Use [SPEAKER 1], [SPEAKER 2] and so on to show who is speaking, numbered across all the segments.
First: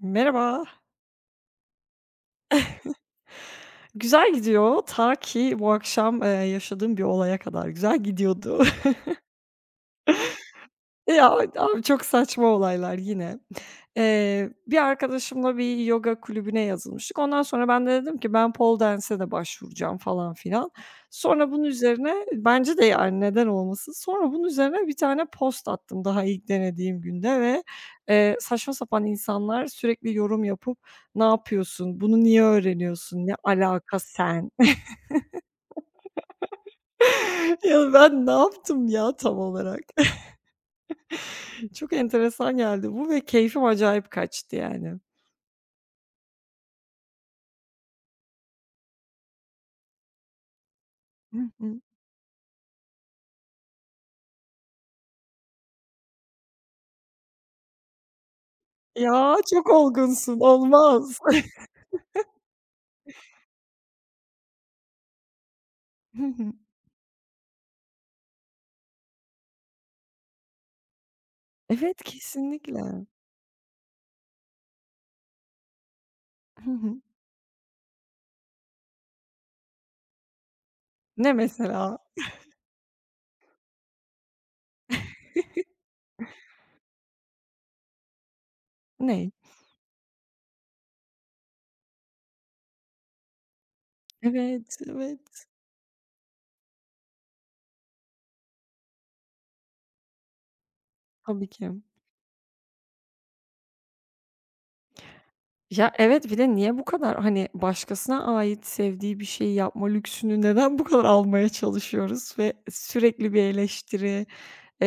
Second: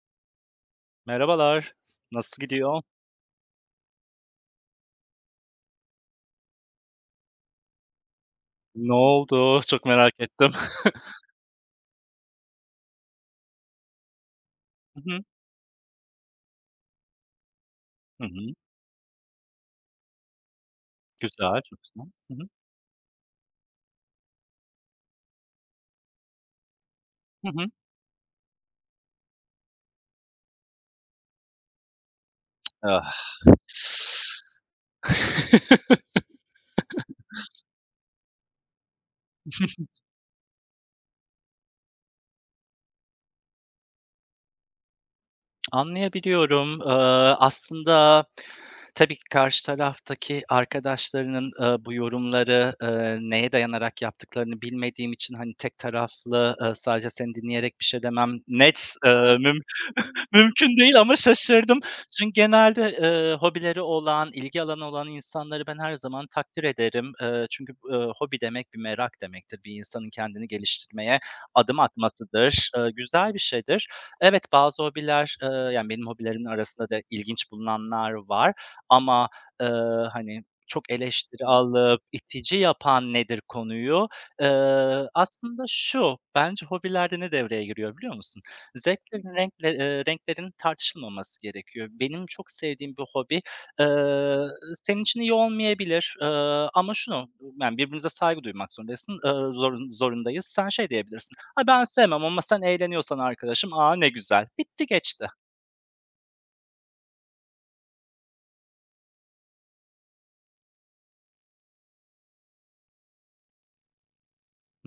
[SPEAKER 1] Merhaba.
[SPEAKER 2] Merhabalar. Nasıl gidiyor?
[SPEAKER 1] Güzel gidiyor ta ki bu akşam, yaşadığım bir olaya kadar güzel gidiyordu.
[SPEAKER 2] Ne oldu? Çok merak ettim.
[SPEAKER 1] Ya, abi çok saçma olaylar yine. Bir
[SPEAKER 2] Hı hı.
[SPEAKER 1] arkadaşımla bir yoga kulübüne yazılmıştık. Ondan sonra ben de dedim
[SPEAKER 2] Hı
[SPEAKER 1] ki ben
[SPEAKER 2] hı.
[SPEAKER 1] pole dance'e de başvuracağım falan filan. Sonra
[SPEAKER 2] Güzel,
[SPEAKER 1] bunun
[SPEAKER 2] çok güzel.
[SPEAKER 1] üzerine
[SPEAKER 2] Hı hı.
[SPEAKER 1] bence de yani neden olmasın. Sonra bunun üzerine bir tane post attım daha ilk denediğim günde
[SPEAKER 2] Hı
[SPEAKER 1] ve,
[SPEAKER 2] hı.
[SPEAKER 1] eee, saçma sapan insanlar sürekli yorum yapıp "Ne yapıyorsun? Bunu niye öğreniyorsun?
[SPEAKER 2] Ah.
[SPEAKER 1] Ne alaka sen?" Ya, ben ne yaptım ya tam olarak? Çok enteresan geldi bu ve keyfim acayip kaçtı yani.
[SPEAKER 2] Anlayabiliyorum. Aslında tabii ki karşı taraftaki
[SPEAKER 1] Hı
[SPEAKER 2] arkadaşlarının,
[SPEAKER 1] hı.
[SPEAKER 2] bu yorumları, neye dayanarak yaptıklarını bilmediğim için, hani, tek taraflı, sadece seni dinleyerek bir şey demem net,
[SPEAKER 1] Ya,
[SPEAKER 2] müm
[SPEAKER 1] çok olgunsun,
[SPEAKER 2] mümkün değil ama
[SPEAKER 1] olmaz.
[SPEAKER 2] şaşırdım. Çünkü genelde, hobileri olan, ilgi alanı olan insanları ben her
[SPEAKER 1] Hı
[SPEAKER 2] zaman
[SPEAKER 1] hı.
[SPEAKER 2] takdir ederim. Çünkü hobi demek bir merak demektir. Bir insanın kendini geliştirmeye adım
[SPEAKER 1] Evet,
[SPEAKER 2] atmasıdır.
[SPEAKER 1] kesinlikle.
[SPEAKER 2] Güzel bir şeydir. Evet, bazı hobiler, yani, benim hobilerimin
[SPEAKER 1] Hı
[SPEAKER 2] arasında
[SPEAKER 1] hı.
[SPEAKER 2] da ilginç bulunanlar var ama, eee, hani, çok
[SPEAKER 1] Ne
[SPEAKER 2] eleştiri
[SPEAKER 1] mesela?
[SPEAKER 2] alıp itici yapan nedir konuyu? Aslında şu, bence hobilerde ne devreye giriyor biliyor musun?
[SPEAKER 1] Ne?
[SPEAKER 2] Zevklerin, renklerin tartışılmaması gerekiyor. Benim çok sevdiğim bir hobi, eee,
[SPEAKER 1] Evet,
[SPEAKER 2] senin için iyi
[SPEAKER 1] evet.
[SPEAKER 2] olmayabilir, ama şunu, yani, birbirimize saygı duymak zorundasın, zorundayız. Sen şey diyebilirsin:
[SPEAKER 1] Tabii
[SPEAKER 2] Ha
[SPEAKER 1] ki.
[SPEAKER 2] ben sevmem ama sen eğleniyorsan arkadaşım, aa ne güzel. Bitti geçti.
[SPEAKER 1] Ya, evet, bir de niye bu kadar, hani, başkasına ait sevdiği bir şeyi yapma lüksünü neden bu kadar almaya çalışıyoruz ve sürekli bir eleştiri,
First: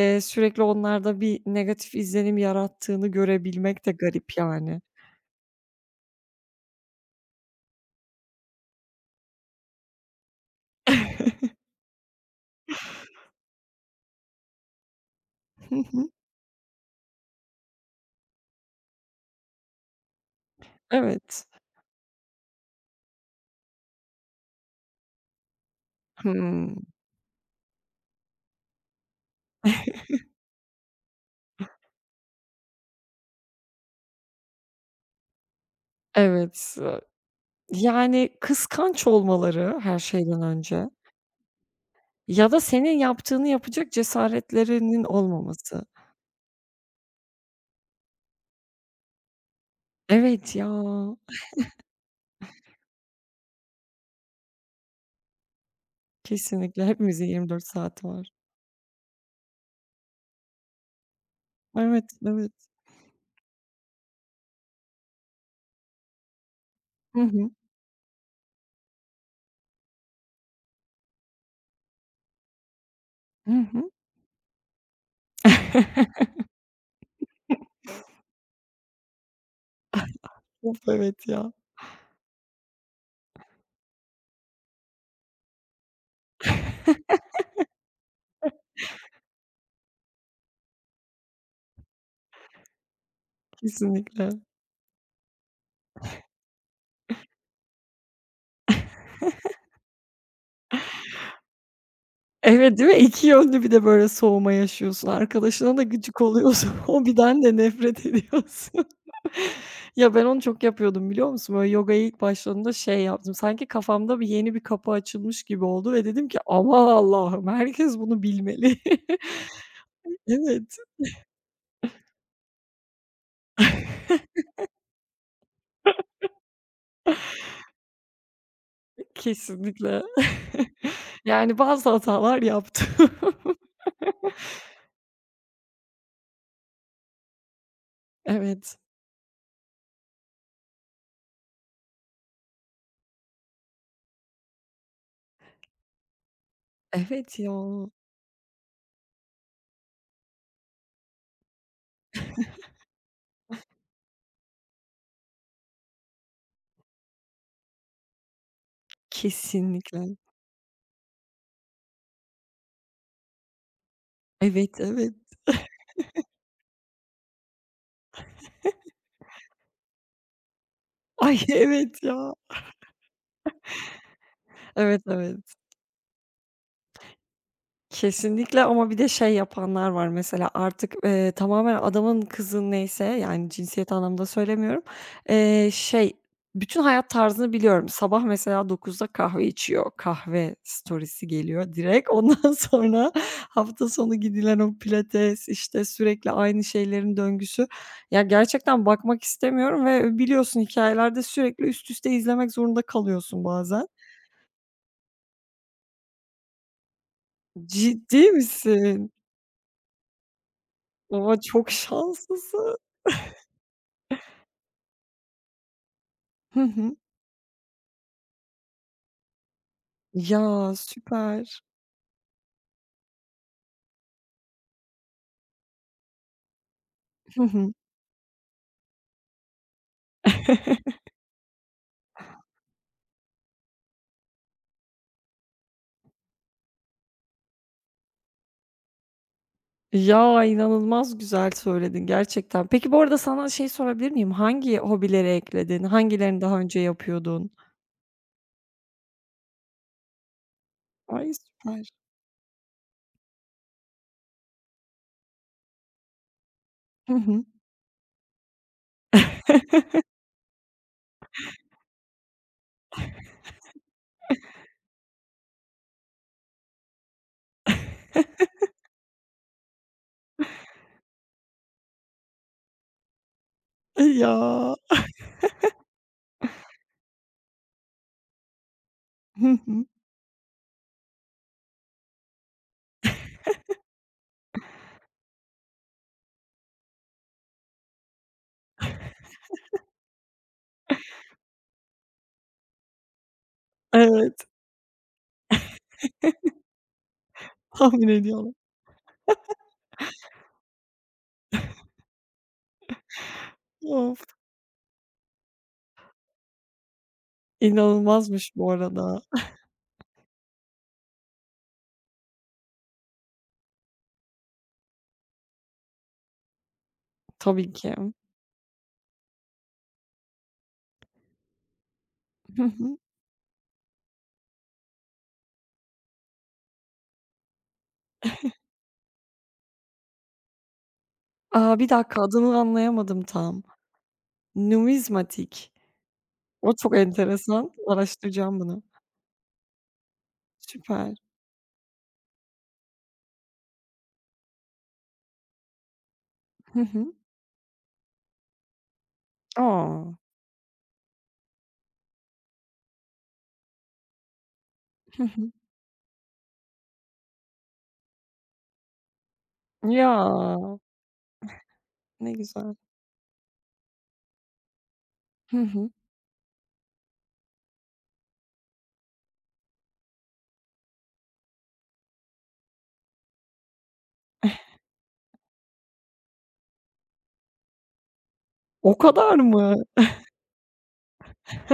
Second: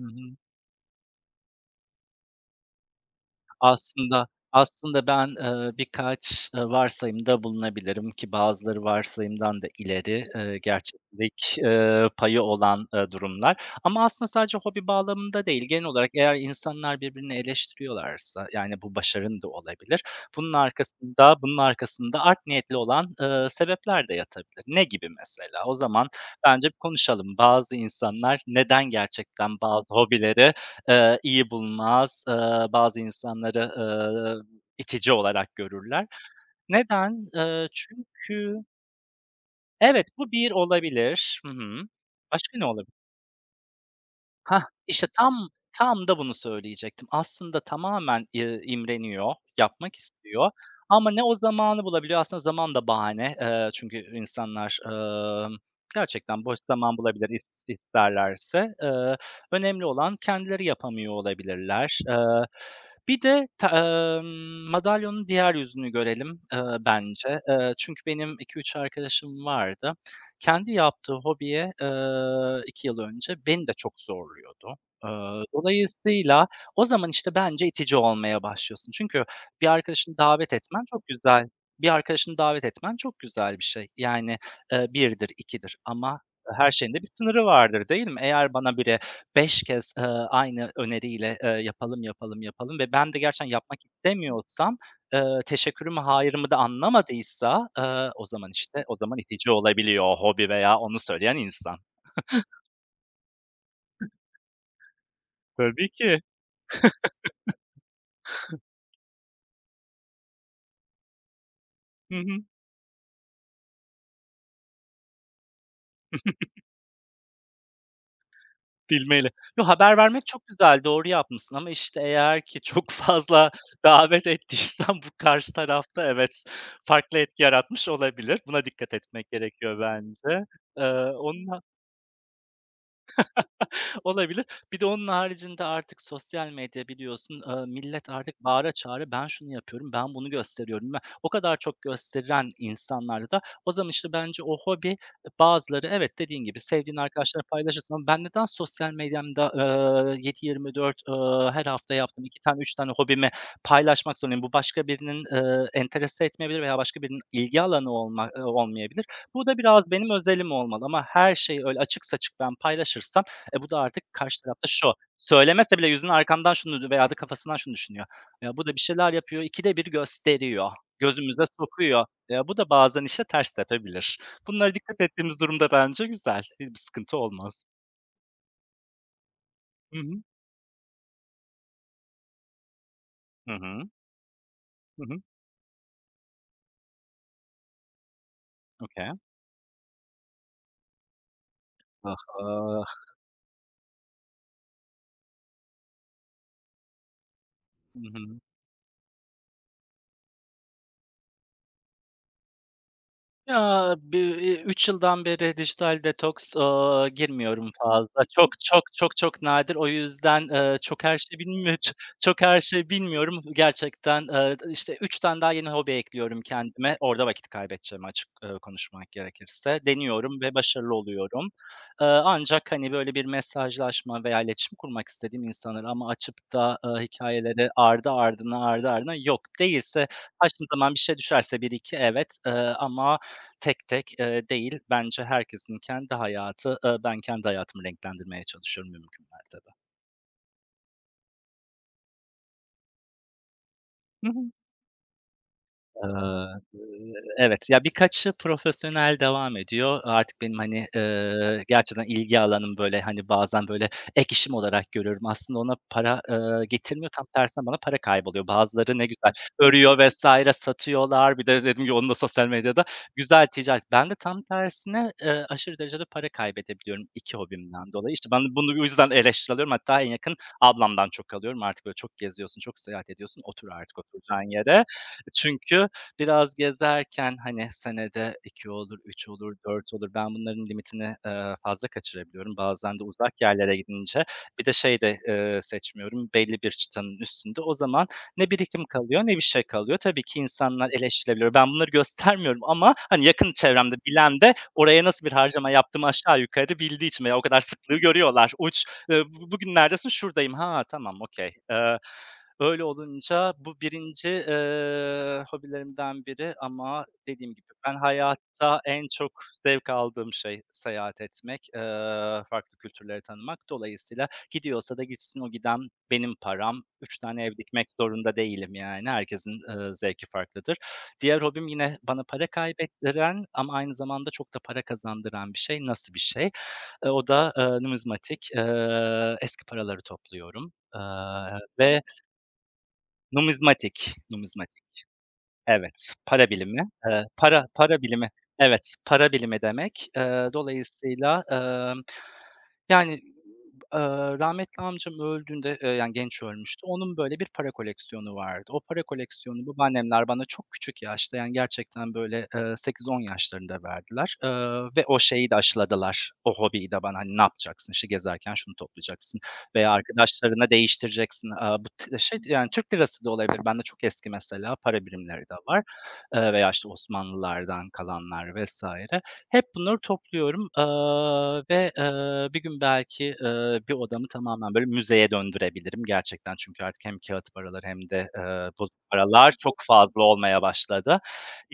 [SPEAKER 2] Hı hı.
[SPEAKER 1] sürekli onlarda bir negatif izlenim yarattığını görebilmek de
[SPEAKER 2] Aslında
[SPEAKER 1] garip yani.
[SPEAKER 2] aslında ben, birkaç, varsayımda bulunabilirim ki bazıları varsayımdan da ileri,
[SPEAKER 1] Hı hı.
[SPEAKER 2] gerçeklik, payı olan, durumlar. Ama aslında sadece hobi bağlamında değil, genel olarak eğer insanlar birbirini eleştiriyorlarsa, yani bu başarın da olabilir, bunun arkasında
[SPEAKER 1] Evet.
[SPEAKER 2] bunun arkasında art niyetli olan, sebepler de yatabilir. Ne gibi mesela? O zaman bence bir
[SPEAKER 1] Hımm.
[SPEAKER 2] konuşalım. Bazı insanlar neden gerçekten bazı hobileri iyi bulmaz, bazı insanları, itici olarak görürler.
[SPEAKER 1] Evet.
[SPEAKER 2] Neden? Eee,
[SPEAKER 1] Yani,
[SPEAKER 2] çünkü
[SPEAKER 1] kıskanç olmaları her
[SPEAKER 2] Evet, bu
[SPEAKER 1] şeyden
[SPEAKER 2] bir
[SPEAKER 1] önce
[SPEAKER 2] olabilir. Hı hı.
[SPEAKER 1] ya
[SPEAKER 2] Başka
[SPEAKER 1] da
[SPEAKER 2] ne
[SPEAKER 1] senin yaptığını yapacak
[SPEAKER 2] Hah,
[SPEAKER 1] cesaretlerinin
[SPEAKER 2] işte tam
[SPEAKER 1] olmaması.
[SPEAKER 2] tam da bunu söyleyecektim. Aslında tamamen, imreniyor, yapmak istiyor
[SPEAKER 1] Evet ya,
[SPEAKER 2] ama ne o zamanı bulabiliyor. Aslında zaman da bahane. Çünkü insanlar, gerçekten boş
[SPEAKER 1] kesinlikle
[SPEAKER 2] zaman
[SPEAKER 1] hepimizin
[SPEAKER 2] bulabilir
[SPEAKER 1] 24 saati var.
[SPEAKER 2] isterlerse. Önemli olan kendileri yapamıyor olabilirler.
[SPEAKER 1] Evet, evet.
[SPEAKER 2] Bir de ta emm, Madalyonun diğer yüzünü görelim,
[SPEAKER 1] Hı
[SPEAKER 2] bence.
[SPEAKER 1] hı.
[SPEAKER 2] Çünkü benim iki üç arkadaşım vardı. Kendi yaptığı hobiye, 2 yıl önce
[SPEAKER 1] Hı
[SPEAKER 2] beni de
[SPEAKER 1] hı.
[SPEAKER 2] çok zorluyordu. Eee, Dolayısıyla o zaman, işte, bence itici olmaya başlıyorsun. Çünkü bir arkadaşını davet
[SPEAKER 1] Of,
[SPEAKER 2] etmen çok
[SPEAKER 1] evet
[SPEAKER 2] güzel.
[SPEAKER 1] ya.
[SPEAKER 2] Bir arkadaşını davet etmen çok güzel bir şey. Yani, 1'dir, 2'dir ama her şeyin de bir sınırı vardır, değil mi? Eğer bana biri 5 kez, aynı öneriyle, yapalım, yapalım, yapalım ve ben de gerçekten yapmak
[SPEAKER 1] Kesinlikle.
[SPEAKER 2] istemiyorsam teşekkürü mü, da anlamadıysa, o zaman, işte, o zaman itici olabiliyor o hobi veya onu söyleyen insan.
[SPEAKER 1] Evet, değil mi? İki yönlü bir de böyle soğuma yaşıyorsun. Arkadaşına da
[SPEAKER 2] Tabii
[SPEAKER 1] gıcık
[SPEAKER 2] ki.
[SPEAKER 1] oluyorsun. Hobiden de nefret ediyorsun. Ya, ben onu çok yapıyordum biliyor musun? Böyle yogaya
[SPEAKER 2] Hı
[SPEAKER 1] ilk
[SPEAKER 2] hı.
[SPEAKER 1] başladığımda şey yaptım. Sanki kafamda yeni bir kapı açılmış gibi oldu ve dedim ki "Aman Allah'ım, herkes bunu bilmeli."
[SPEAKER 2] Bilmeli. Yo, haber vermek çok
[SPEAKER 1] Evet,
[SPEAKER 2] güzel, doğru yapmışsın ama, işte, eğer ki çok fazla davet ettiysen bu karşı tarafta evet, farklı etki yaratmış olabilir. Buna dikkat etmek gerekiyor
[SPEAKER 1] kesinlikle.
[SPEAKER 2] bence. Eee,
[SPEAKER 1] Yani
[SPEAKER 2] onun
[SPEAKER 1] bazı hatalar yaptım.
[SPEAKER 2] Olabilir. Bir de onun haricinde artık sosyal medya biliyorsun, millet artık bağıra
[SPEAKER 1] Evet.
[SPEAKER 2] çağıra ben şunu yapıyorum, ben bunu gösteriyorum. Ben o kadar çok gösteren insanlarda da o zaman işte bence o hobi, bazıları evet dediğin gibi sevdiğin
[SPEAKER 1] Evet
[SPEAKER 2] arkadaşlarla
[SPEAKER 1] ya.
[SPEAKER 2] paylaşırsın ama ben neden sosyal medyamda, 7/24, her hafta yaptığım 2 tane 3 tane hobimi paylaşmak zorundayım? Bu başka birinin, enterese etmeyebilir veya başka birinin ilgi alanı olmayabilir. Bu da biraz benim
[SPEAKER 1] Kesinlikle.
[SPEAKER 2] özelim olmalı ama her şeyi öyle açık saçık ben paylaşırsam e, bu da artık karşı tarafta
[SPEAKER 1] Evet,
[SPEAKER 2] şu,
[SPEAKER 1] evet.
[SPEAKER 2] söylemese bile yüzüne arkamdan şunu veya da kafasından şunu düşünüyor. Ya, bu da bir şeyler yapıyor, ikide bir gösteriyor,
[SPEAKER 1] Ay,
[SPEAKER 2] gözümüze
[SPEAKER 1] evet
[SPEAKER 2] sokuyor.
[SPEAKER 1] ya.
[SPEAKER 2] Ya, bu da bazen işte ters tepebilir. Bunlara dikkat
[SPEAKER 1] Evet,
[SPEAKER 2] ettiğimiz
[SPEAKER 1] evet.
[SPEAKER 2] durumda bence güzel, hiçbir sıkıntı olmaz.
[SPEAKER 1] Kesinlikle ama bir de şey yapanlar
[SPEAKER 2] Hı
[SPEAKER 1] var
[SPEAKER 2] hı.
[SPEAKER 1] mesela artık, tamamen adamın kızın neyse, yani
[SPEAKER 2] Hı hı.
[SPEAKER 1] cinsiyet anlamında söylemiyorum,
[SPEAKER 2] Hı hı.
[SPEAKER 1] eee, şey, bütün hayat tarzını biliyorum. Sabah mesela 9'da
[SPEAKER 2] Okay.
[SPEAKER 1] kahve içiyor. Kahve storiesi geliyor direkt.
[SPEAKER 2] Ah,
[SPEAKER 1] Ondan
[SPEAKER 2] ah.
[SPEAKER 1] sonra hafta sonu gidilen o pilates, işte, sürekli aynı şeylerin döngüsü.
[SPEAKER 2] Hı
[SPEAKER 1] Ya,
[SPEAKER 2] hı.
[SPEAKER 1] gerçekten bakmak istemiyorum ve biliyorsun hikayelerde sürekli üst üste izlemek zorunda kalıyorsun bazen.
[SPEAKER 2] Ya, bi yıldan beri dijital detoks, girmiyorum
[SPEAKER 1] Ciddi
[SPEAKER 2] fazla. Çok, çok,
[SPEAKER 1] misin?
[SPEAKER 2] çok, çok nadir. O yüzden, çok her
[SPEAKER 1] O,
[SPEAKER 2] şey bilmiyorum
[SPEAKER 1] çok
[SPEAKER 2] çok her
[SPEAKER 1] şanslısın.
[SPEAKER 2] şey bilmiyorum. Gerçekten, işte, 3 tane daha yeni hobi ekliyorum
[SPEAKER 1] Hı hı.
[SPEAKER 2] kendime. Orada vakit kaybedeceğimi açık, konuşmak gerekirse. Deniyorum ve
[SPEAKER 1] Ya,
[SPEAKER 2] başarılı
[SPEAKER 1] süper.
[SPEAKER 2] oluyorum. Ancak, hani, böyle bir mesajlaşma veya iletişim kurmak istediğim insanlara ama açıp da,
[SPEAKER 1] Hı
[SPEAKER 2] hikâyeleri
[SPEAKER 1] hı.
[SPEAKER 2] ardı ardına, ardı ardına yok. Değilse, ha, şimdi, tamam, bir şey düşerse bir iki evet, ama Tek tek, değil, bence herkesin kendi hayatı. Ben kendi hayatımı renklendirmeye çalışıyorum mümkün mertebe.
[SPEAKER 1] Ya, inanılmaz güzel söyledin gerçekten. Peki, bu arada sana şey sorabilir miyim?
[SPEAKER 2] Hı hı.
[SPEAKER 1] Hangi hobileri ekledin? Hangilerini daha
[SPEAKER 2] Eee,
[SPEAKER 1] önce yapıyordun?
[SPEAKER 2] evet, ya, birkaçı profesyonel devam ediyor. Artık benim, hani,
[SPEAKER 1] Ay, süper.
[SPEAKER 2] gerçekten ilgi alanım, böyle, hani, bazen, böyle, ek işim olarak görüyorum. Aslında ona para, getirmiyor.
[SPEAKER 1] Hı
[SPEAKER 2] Tam
[SPEAKER 1] hı.
[SPEAKER 2] tersine bana para kayboluyor. Bazıları ne güzel örüyor vesaire satıyorlar. Bir de dedim ki onun da sosyal medyada güzel ticaret. Ben de tam tersine, aşırı derecede para kaybedebiliyorum 2 hobimden dolayı. İşte, ben de bunu bu yüzden eleştiriliyorum. Hatta en yakın ablamdan çok alıyorum. Artık, böyle, çok geziyorsun, çok seyahat ediyorsun, otur artık oturacağın
[SPEAKER 1] Ya.
[SPEAKER 2] yere. Çünkü Biraz gezerken, hani, senede 2 olur, 3 olur,
[SPEAKER 1] Hı hı.
[SPEAKER 2] 4 olur. Ben bunların limitini, fazla kaçırabiliyorum. Bazen de uzak yerlere gidince bir de şey de, seçmiyorum, belli bir çıtanın üstünde. O zaman ne birikim kalıyor ne bir şey kalıyor. Tabii ki insanlar eleştirebiliyor. Ben bunları göstermiyorum ama, hani, yakın çevremde bilen
[SPEAKER 1] Evet,
[SPEAKER 2] de oraya nasıl bir harcama yaptığımı aşağı yukarı bildiği için veya o kadar sıklığı
[SPEAKER 1] tahmin
[SPEAKER 2] görüyorlar.
[SPEAKER 1] ediyorum.
[SPEAKER 2] Uç, "Bu bugün neredesin?" "Şuradayım." "Ha, tamam, okay." Öyle olunca bu
[SPEAKER 1] Of,
[SPEAKER 2] birinci hobilerimden biri ama dediğim gibi ben
[SPEAKER 1] İnanılmazmış bu
[SPEAKER 2] hayatta en
[SPEAKER 1] arada.
[SPEAKER 2] çok zevk aldığım şey seyahat etmek, farklı kültürleri tanımak. Dolayısıyla gidiyorsa da gitsin, o giden benim param. 3 tane ev
[SPEAKER 1] Tabii
[SPEAKER 2] dikmek
[SPEAKER 1] ki.
[SPEAKER 2] zorunda değilim yani. Herkesin, zevki farklıdır. Diğer hobim yine bana para
[SPEAKER 1] Hı hı.
[SPEAKER 2] kaybettiren ama aynı zamanda çok da para kazandıran bir şey. Nasıl bir şey? O da numizmatik. Eski paraları topluyorum,
[SPEAKER 1] A, bir
[SPEAKER 2] ve
[SPEAKER 1] dakika, adını anlayamadım tam.
[SPEAKER 2] Numizmatik, numizmatik.
[SPEAKER 1] Numizmatik.
[SPEAKER 2] Evet, para
[SPEAKER 1] O
[SPEAKER 2] bilimi.
[SPEAKER 1] çok enteresan.
[SPEAKER 2] Para bilimi.
[SPEAKER 1] Araştıracağım bunu.
[SPEAKER 2] Evet, para bilimi demek. Eee,
[SPEAKER 1] Süper.
[SPEAKER 2] dolayısıyla, emm, yani, eee, rahmetli amcam öldüğünde, yani genç ölmüştü.
[SPEAKER 1] Hı hı.
[SPEAKER 2] Onun böyle bir para koleksiyonu vardı. O para koleksiyonu
[SPEAKER 1] A!
[SPEAKER 2] babaannemler bana çok küçük yaşta, yani gerçekten böyle, 8-10 yaşlarında verdiler, ve o
[SPEAKER 1] Hı hı.
[SPEAKER 2] şeyi de aşıladılar. O hobiyi de bana, hani, ne yapacaksın, işte, gezerken şunu toplayacaksın veya
[SPEAKER 1] Ya,
[SPEAKER 2] arkadaşlarına değiştireceksin. Aaa, bu
[SPEAKER 1] ne
[SPEAKER 2] şey, yani,
[SPEAKER 1] güzel.
[SPEAKER 2] Türk lirası da olabilir. Bende çok eski mesela para birimleri de
[SPEAKER 1] Hı
[SPEAKER 2] var,
[SPEAKER 1] hı.
[SPEAKER 2] veya, işte, Osmanlılardan kalanlar vesaire Hep bunları topluyorum, aaa, ve, bir gün belki, bir odamı tamamen böyle müzeye döndürebilirim gerçekten. Çünkü artık hem kâğıt paralar hem de, bozuk
[SPEAKER 1] O kadar
[SPEAKER 2] paralar çok
[SPEAKER 1] mı?
[SPEAKER 2] fazla olmaya başladı.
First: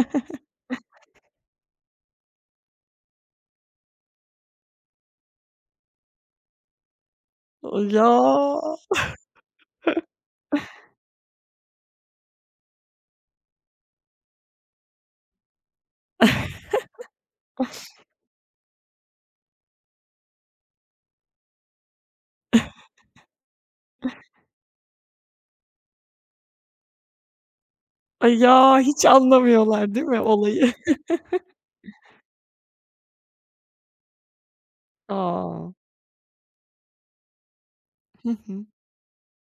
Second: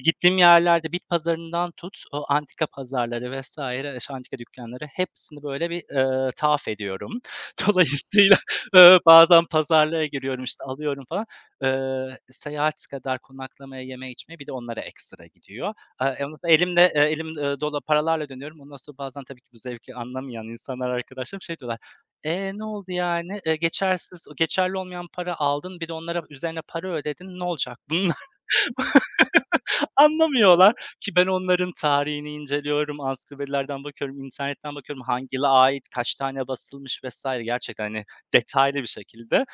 [SPEAKER 2] Gittiğim yerlerde bit pazarından tut, o antika pazarları vesaire eş antika dükkanları hepsini böyle bir, tavaf ediyorum.
[SPEAKER 1] Ya!
[SPEAKER 2] Dolayısıyla, bazen pazarlığa giriyorum, işte, alıyorum falan. Seyahat kadar konaklamaya, yeme içmeye bir de onlara ekstra gidiyor. Eee, e, elim, dolu paralarla dönüyorum. Ondan sonra bazen tabii ki bu zevki anlamayan insanlar, arkadaşlarım şey diyorlar, "E, ne oldu yani? Geçersiz geçerli olmayan para aldın, bir de onlara üzerine para ödedin. Ne olacak bunun?"
[SPEAKER 1] Ay, ya, hiç anlamıyorlar değil mi olayı?
[SPEAKER 2] Anlamıyorlar ki ben onların tarihini inceliyorum, ansiklopedilerden bakıyorum, internetten bakıyorum hangi yıla
[SPEAKER 1] A!
[SPEAKER 2] ait, kaç tane basılmış vesaire gerçekten, hani,
[SPEAKER 1] Hı hı.
[SPEAKER 2] detaylı bir şekilde.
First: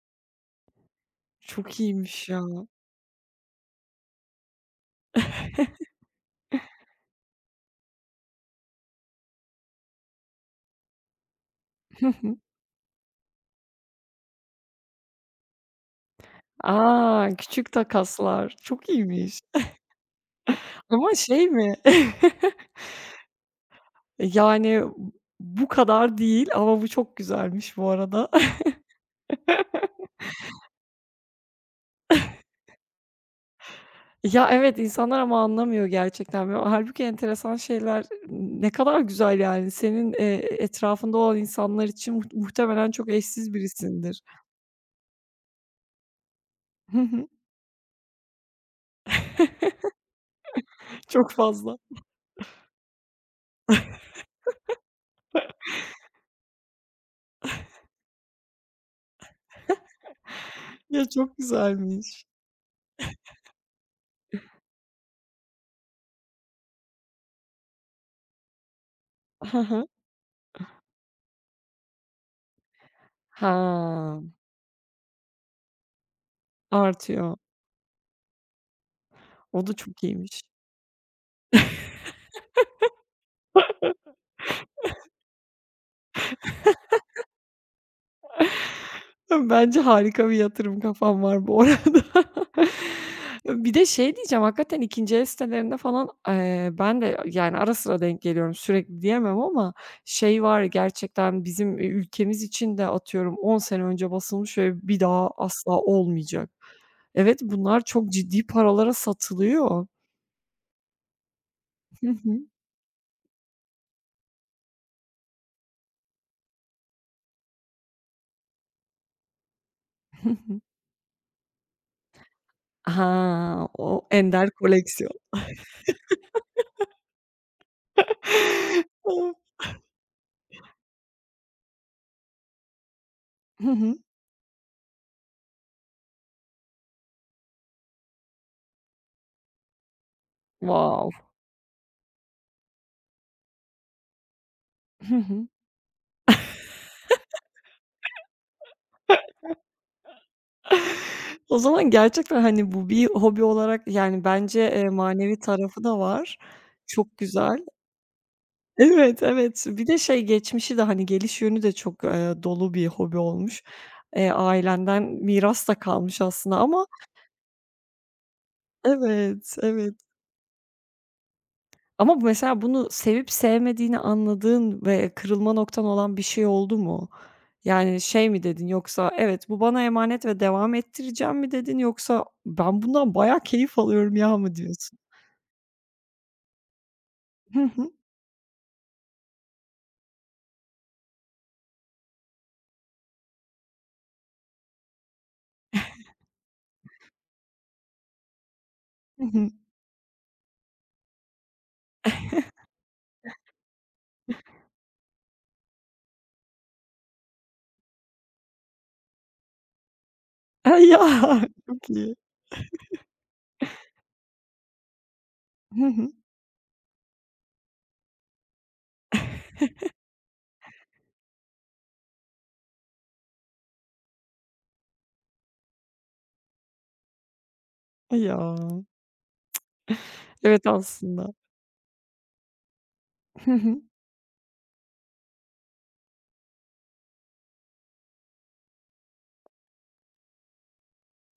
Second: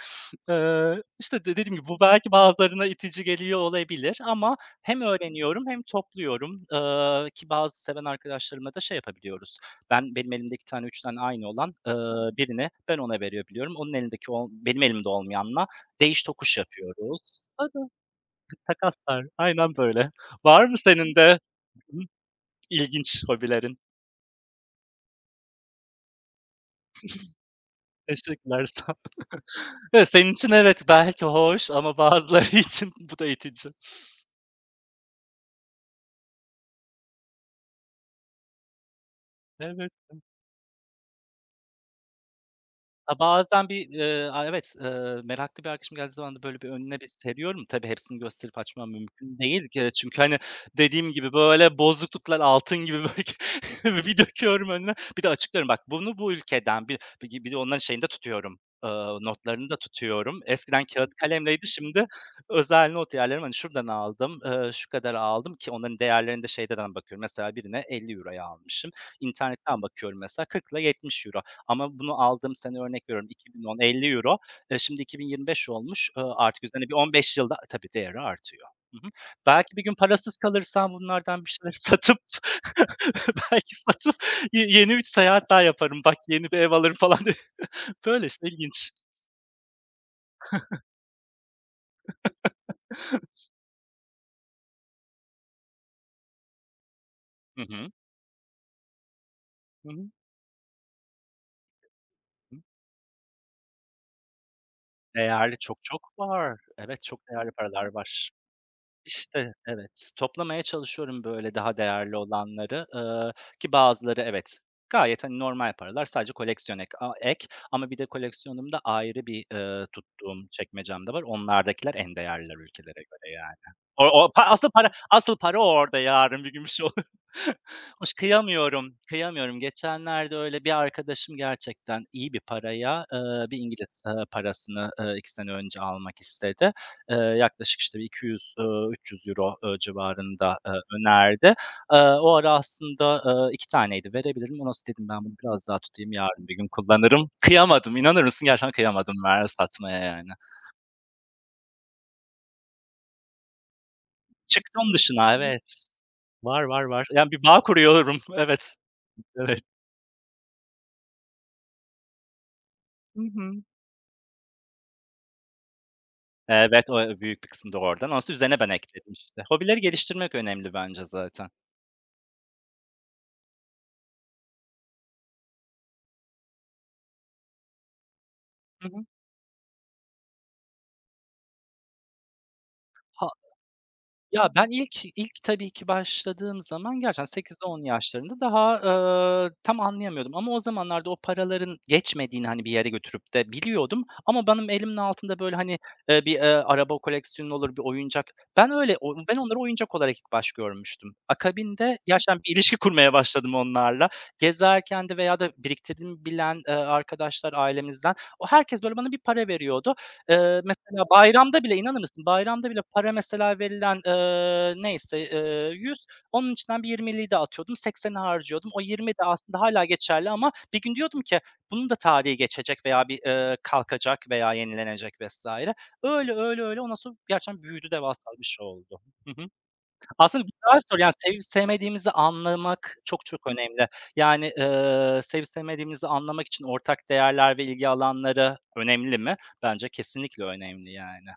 [SPEAKER 2] İşte, de dediğim
[SPEAKER 1] Çok
[SPEAKER 2] gibi bu
[SPEAKER 1] iyiymiş
[SPEAKER 2] belki
[SPEAKER 1] ya.
[SPEAKER 2] bazılarına itici geliyor olabilir ama hem öğreniyorum hem topluyorum, ki bazı seven arkadaşlarımla da şey yapabiliyoruz. Benim elimde 2 tane 3 tane aynı olan,
[SPEAKER 1] Hı hı.
[SPEAKER 2] birine ben ona veriyor biliyorum Onun elindeki ol benim elimde olmayanla değiş tokuş
[SPEAKER 1] A!
[SPEAKER 2] yapıyoruz.
[SPEAKER 1] Küçük takaslar. Çok
[SPEAKER 2] Takaslar,
[SPEAKER 1] iyiymiş.
[SPEAKER 2] aynen böyle. Var mı
[SPEAKER 1] Ama
[SPEAKER 2] senin de
[SPEAKER 1] şey mi?
[SPEAKER 2] hı hı, ilginç hobilerin?
[SPEAKER 1] Yani, bu kadar değil ama bu çok güzelmiş bu arada.
[SPEAKER 2] Teşekkürler. Evet, senin için evet belki hoş ama bazıları için bu da itici.
[SPEAKER 1] Ya, evet, insanlar ama anlamıyor gerçekten ve hâlbuki enteresan şeyler ne kadar güzel yani.
[SPEAKER 2] Evet.
[SPEAKER 1] Senin, etrafında olan insanlar için muhtemelen çok
[SPEAKER 2] Ha,
[SPEAKER 1] eşsiz
[SPEAKER 2] bazen bir,
[SPEAKER 1] birisindir.
[SPEAKER 2] a evet, meraklı bir arkadaşım geldiği zaman da böyle bir önüne bir seriyorum. Tabii hepsini gösterip açmam mümkün değil ki. Çünkü, hani, dediğim
[SPEAKER 1] Çok
[SPEAKER 2] gibi,
[SPEAKER 1] fazla.
[SPEAKER 2] böyle, bozukluklar altın gibi böyle bir döküyorum önüne. Bir de açıklıyorum, bak bunu bu ülkeden bir de onların şeyini de tutuyorum, notlarını da tutuyorum. Eskiden
[SPEAKER 1] Ya,
[SPEAKER 2] kâğıt
[SPEAKER 1] çok
[SPEAKER 2] kalemleydi, şimdi
[SPEAKER 1] güzelmiş.
[SPEAKER 2] özel not yerlerim, hani, şuradan aldım, şu kadara aldım ki onların değerlerine de şeyden bakıyorum. Mesela birine 50 euroya almışım.
[SPEAKER 1] Hı
[SPEAKER 2] İnternetten
[SPEAKER 1] hı.
[SPEAKER 2] bakıyorum mesela €40'la euro. Ama bunu aldığım sene örnek veriyorum 2010
[SPEAKER 1] Ha,
[SPEAKER 2] €50, şimdi 2025 olmuş. Artık üzerine bir
[SPEAKER 1] artıyor.
[SPEAKER 2] 15 yılda tabii değeri artıyor. Hı hı.
[SPEAKER 1] O da
[SPEAKER 2] Belki bir gün
[SPEAKER 1] çok
[SPEAKER 2] parasız
[SPEAKER 1] iyiymiş.
[SPEAKER 2] kalırsam bunlardan bir şeyler satıp belki satıp yeni bir seyahat daha yaparım. Bak yeni bir ev alırım falan diye. Böyle işte ilginç.
[SPEAKER 1] Bence harika bir yatırım kafam var bu arada. Bir de şey diyeceğim, hakikaten ikinci el sitelerinde falan, ben de yani ara
[SPEAKER 2] Hı.
[SPEAKER 1] sıra denk geliyorum, sürekli diyemem ama
[SPEAKER 2] Hı hı.
[SPEAKER 1] şey var gerçekten bizim, ülkemiz
[SPEAKER 2] Hı.
[SPEAKER 1] için de atıyorum 10 sene önce basılmış ve bir daha
[SPEAKER 2] Değerli
[SPEAKER 1] asla
[SPEAKER 2] çok çok
[SPEAKER 1] olmayacak.
[SPEAKER 2] var. Evet, çok
[SPEAKER 1] Evet,
[SPEAKER 2] değerli
[SPEAKER 1] bunlar
[SPEAKER 2] paralar
[SPEAKER 1] çok
[SPEAKER 2] var.
[SPEAKER 1] ciddi paralara
[SPEAKER 2] İşte,
[SPEAKER 1] satılıyor.
[SPEAKER 2] evet. Toplamaya çalışıyorum böyle daha
[SPEAKER 1] Hı
[SPEAKER 2] değerli
[SPEAKER 1] hı.
[SPEAKER 2] olanları, ki bazıları evet, gayet, hani, normal paralar sadece koleksiyon ek ama bir de koleksiyonumda ayrı bir,
[SPEAKER 1] Hı
[SPEAKER 2] tuttuğum
[SPEAKER 1] hı.
[SPEAKER 2] çekmecem de var. Onlardakiler en değerliler ülkelere göre
[SPEAKER 1] Ha,
[SPEAKER 2] yani. O
[SPEAKER 1] o
[SPEAKER 2] o pa
[SPEAKER 1] ender
[SPEAKER 2] asıl para
[SPEAKER 1] koleksiyon.
[SPEAKER 2] asıl para orada yarın bir gün bir şey olur. Hoş kıyamıyorum, kıyamıyorum. Geçenlerde öyle bir arkadaşım gerçekten iyi bir paraya, bir
[SPEAKER 1] Hı hı.
[SPEAKER 2] İngiliz, parasını, 2 sene önce almak istedi. Yaklaşık, işte, bir €200-€300 eee, 300 euro civarında,
[SPEAKER 1] Wow.
[SPEAKER 2] önerdi. O ara aslında, 2 taneydi verebilirim ama dedim
[SPEAKER 1] Hı
[SPEAKER 2] ben bunu
[SPEAKER 1] hı.
[SPEAKER 2] biraz daha tutayım, yarın bir gün kullanırım. Kıyamadım, inanır mısın? Gerçekten kıyamadım satmaya yani.
[SPEAKER 1] O zaman gerçekten, hani, bu bir hobi olarak, yani, bence,
[SPEAKER 2] Çıktım dışına,
[SPEAKER 1] manevi
[SPEAKER 2] evet.
[SPEAKER 1] tarafı da var.
[SPEAKER 2] Var, var, var.
[SPEAKER 1] Çok
[SPEAKER 2] Yani bir
[SPEAKER 1] güzel.
[SPEAKER 2] bağ kuruyorum. Evet,
[SPEAKER 1] Evet,
[SPEAKER 2] evet.
[SPEAKER 1] evet. Bir de şey geçmişi de, hani, geliş yönü de çok, dolu bir hobi
[SPEAKER 2] Hı
[SPEAKER 1] olmuş.
[SPEAKER 2] hı.
[SPEAKER 1] Ailenden miras da kalmış aslında ama
[SPEAKER 2] Evet, o, büyük bir kısmı da oradan. Ondan sonra üzerine ben ekledim, işte.
[SPEAKER 1] evet,
[SPEAKER 2] Hobileri
[SPEAKER 1] evet.
[SPEAKER 2] geliştirmek önemli bence zaten.
[SPEAKER 1] Ama bu mesela bunu sevip sevmediğini anladığın ve kırılma noktan olan bir şey oldu mu? Yani, şey mi dedin
[SPEAKER 2] Hı hı.
[SPEAKER 1] yoksa, "Evet, bu bana emanet ve devam ettireceğim." mi dedin yoksa, "Ben bundan bayağı keyif alıyorum ya."
[SPEAKER 2] Ya,
[SPEAKER 1] mı
[SPEAKER 2] ben ilk
[SPEAKER 1] diyorsun?
[SPEAKER 2] ilk tabii ki başladığım zaman gerçekten 8
[SPEAKER 1] Hı
[SPEAKER 2] on
[SPEAKER 1] hı.
[SPEAKER 2] yaşlarında daha, tam anlayamıyordum ama o zamanlarda o paraların geçmediğini, hani, bir yere götürüp de biliyordum ama benim elimin altında, böyle, hani, bir araba koleksiyonu olur, bir oyuncak. Ben öyle o
[SPEAKER 1] Hı
[SPEAKER 2] ben
[SPEAKER 1] hı.
[SPEAKER 2] onları oyuncak olarak ilk baş görmüştüm. Akabinde gerçekten bir ilişki kurmaya başladım onlarla. Gezerken de veya da biriktirdiğimi bilen, arkadaşlar ailemizden o herkes, böyle, bana bir para veriyordu.
[SPEAKER 1] A, ya!
[SPEAKER 2] Mesela bayramda bile
[SPEAKER 1] Çok
[SPEAKER 2] inanır
[SPEAKER 1] iyi.
[SPEAKER 2] mısın, bayramda bile para mesela verilen, neyse,
[SPEAKER 1] Hı
[SPEAKER 2] 100
[SPEAKER 1] hı.
[SPEAKER 2] onun içinden bir 20'liyi de atıyordum, 80'i harcıyordum. O 20 de aslında hâlâ geçerli ama bir gün diyordum ki bunun da tarihi geçecek veya bir, kalkacak veya yenilenecek vs. Öyle, ondan sonra gerçekten büyüdü, devasa
[SPEAKER 1] Ya!
[SPEAKER 2] bir şey oldu. Hı hı. Aslında
[SPEAKER 1] Evet,
[SPEAKER 2] güzel soru. Yani
[SPEAKER 1] aslında.
[SPEAKER 2] sevip sevmediğimizi anlamak çok çok
[SPEAKER 1] Hı hı.
[SPEAKER 2] önemli. Yani, sevip sevmediğimizi anlamak için ortak değerler ve ilgi alanları önemli mi? Bence kesinlikle önemli yani.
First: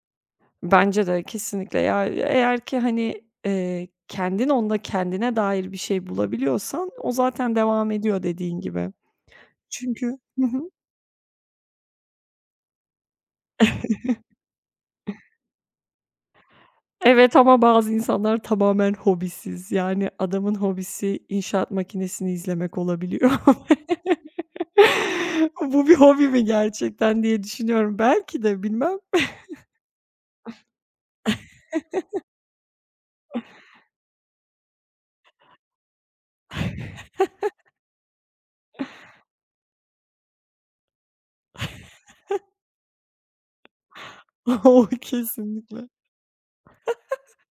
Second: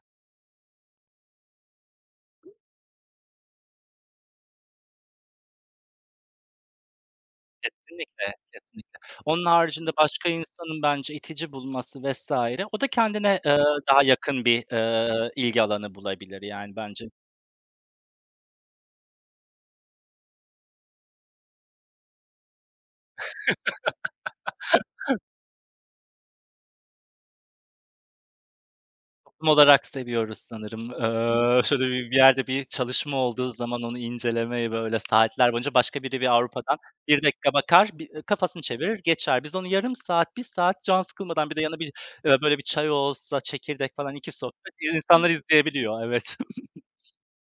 [SPEAKER 1] Bence de kesinlikle. Ya, eğer ki, hani, kendin onda kendine dair bir şey bulabiliyorsan o zaten devam ediyor
[SPEAKER 2] Kesinlikle,
[SPEAKER 1] dediğin gibi.
[SPEAKER 2] kesinlikle. Onun haricinde
[SPEAKER 1] Çünkü
[SPEAKER 2] başka
[SPEAKER 1] hı hı.
[SPEAKER 2] insanın bence itici bulması vs. o da kendine, daha yakın bir, ilgi alanı bulabilir yani bence
[SPEAKER 1] Evet ama bazı insanlar tamamen hobisiz. Yani adamın hobisi inşaat makinesini izlemek olabiliyor. Bu bir hobi mi gerçekten diye düşünüyorum. Belki de bilmem.
[SPEAKER 2] Toplum olarak seviyoruz sanırım. Şöyle bir yerde bir çalışma olduğu zaman onu incelemeyi, böyle, saatler boyunca başka biri bir Avrupa'dan bir dakika bakar, bir kafasını çevirir, geçer. Biz onu yarım saat, bir saat can sıkılmadan bir de yanına bir, böyle, bir çay olsa, çekirdek falan, 2 sohbet,
[SPEAKER 1] O
[SPEAKER 2] insanlar
[SPEAKER 1] kesinlikle.
[SPEAKER 2] izleyebiliyor. Evet.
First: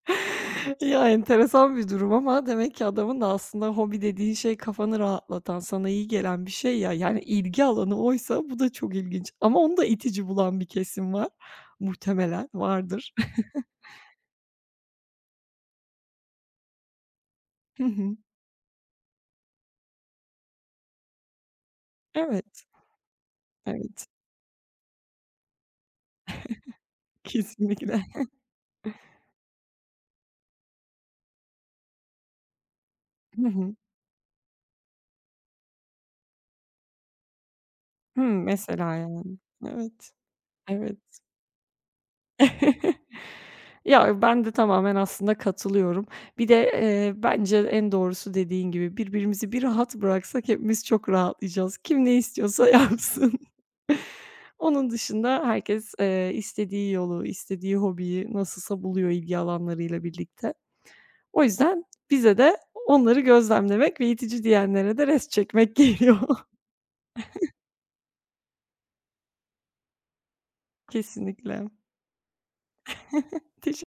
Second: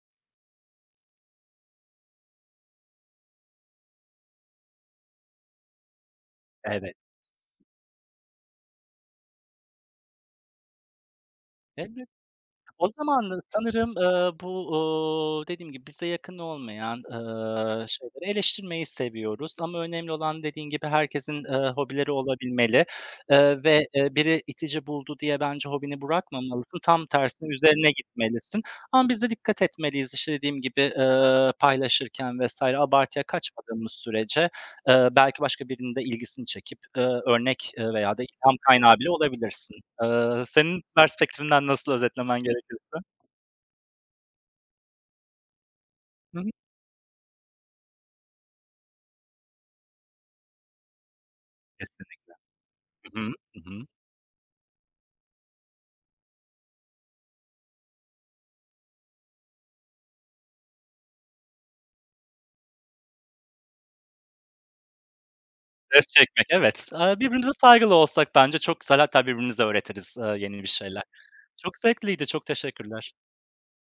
[SPEAKER 1] Ya, enteresan bir durum ama demek ki adamın da aslında hobi dediğin şey kafanı rahatlatan, sana iyi gelen bir şey ya. Yani ilgi alanı oysa bu da çok ilginç ama onu da itici bulan bir kesim var.
[SPEAKER 2] Evet.
[SPEAKER 1] Muhtemelen
[SPEAKER 2] O
[SPEAKER 1] vardır.
[SPEAKER 2] zaman sanırım, bu, dediğim gibi bize yakın olmayan,
[SPEAKER 1] Hı hı.
[SPEAKER 2] şeyleri eleştirmeyi seviyoruz ama önemli olan dediğin gibi herkesin, hobileri
[SPEAKER 1] Evet,
[SPEAKER 2] olabilmeli, eee, ve,
[SPEAKER 1] evet.
[SPEAKER 2] eee, biri itici buldu diye bence hobini bırakmamalısın. Tam tersine üzerine
[SPEAKER 1] Kesinlikle.
[SPEAKER 2] gitmelisin ama biz de dikkat etmeliyiz, işte, dediğim gibi, paylaşırken vesaire abartıya
[SPEAKER 1] Hı hı.
[SPEAKER 2] kaçmadığımız sürece, belki başka birinin de ilgisini çekip, örnek, veya da
[SPEAKER 1] Hımm,
[SPEAKER 2] ilham
[SPEAKER 1] mesela
[SPEAKER 2] kaynağı bile
[SPEAKER 1] yani.
[SPEAKER 2] olabilirsin.
[SPEAKER 1] Evet,
[SPEAKER 2] Senin
[SPEAKER 1] evet.
[SPEAKER 2] perspektifinden nasıl özetlemen gerekirse?
[SPEAKER 1] Ya, ben de tamamen aslında katılıyorum.
[SPEAKER 2] Hı
[SPEAKER 1] Bir
[SPEAKER 2] hı.
[SPEAKER 1] de, bence en doğrusu dediğin gibi birbirimizi bir rahat bıraksak hepimiz çok rahatlayacağız. Kim ne istiyorsa
[SPEAKER 2] Hı hı.
[SPEAKER 1] yapsın.
[SPEAKER 2] Hı hı.
[SPEAKER 1] Onun dışında herkes, istediği yolu, istediği hobiyi nasılsa buluyor ilgi alanlarıyla birlikte. O yüzden bize de onları gözlemlemek ve itici diyenlere de rest çekmek
[SPEAKER 2] Res
[SPEAKER 1] geliyor.
[SPEAKER 2] çekmek, evet. Aaa, birbirimize saygılı olsak bence çok güzel hatta birbirimize öğretiriz, yeni bir şeyler.
[SPEAKER 1] Kesinlikle.
[SPEAKER 2] Çok zevkliydi, çok teşekkürler.
[SPEAKER 1] Teşekkür.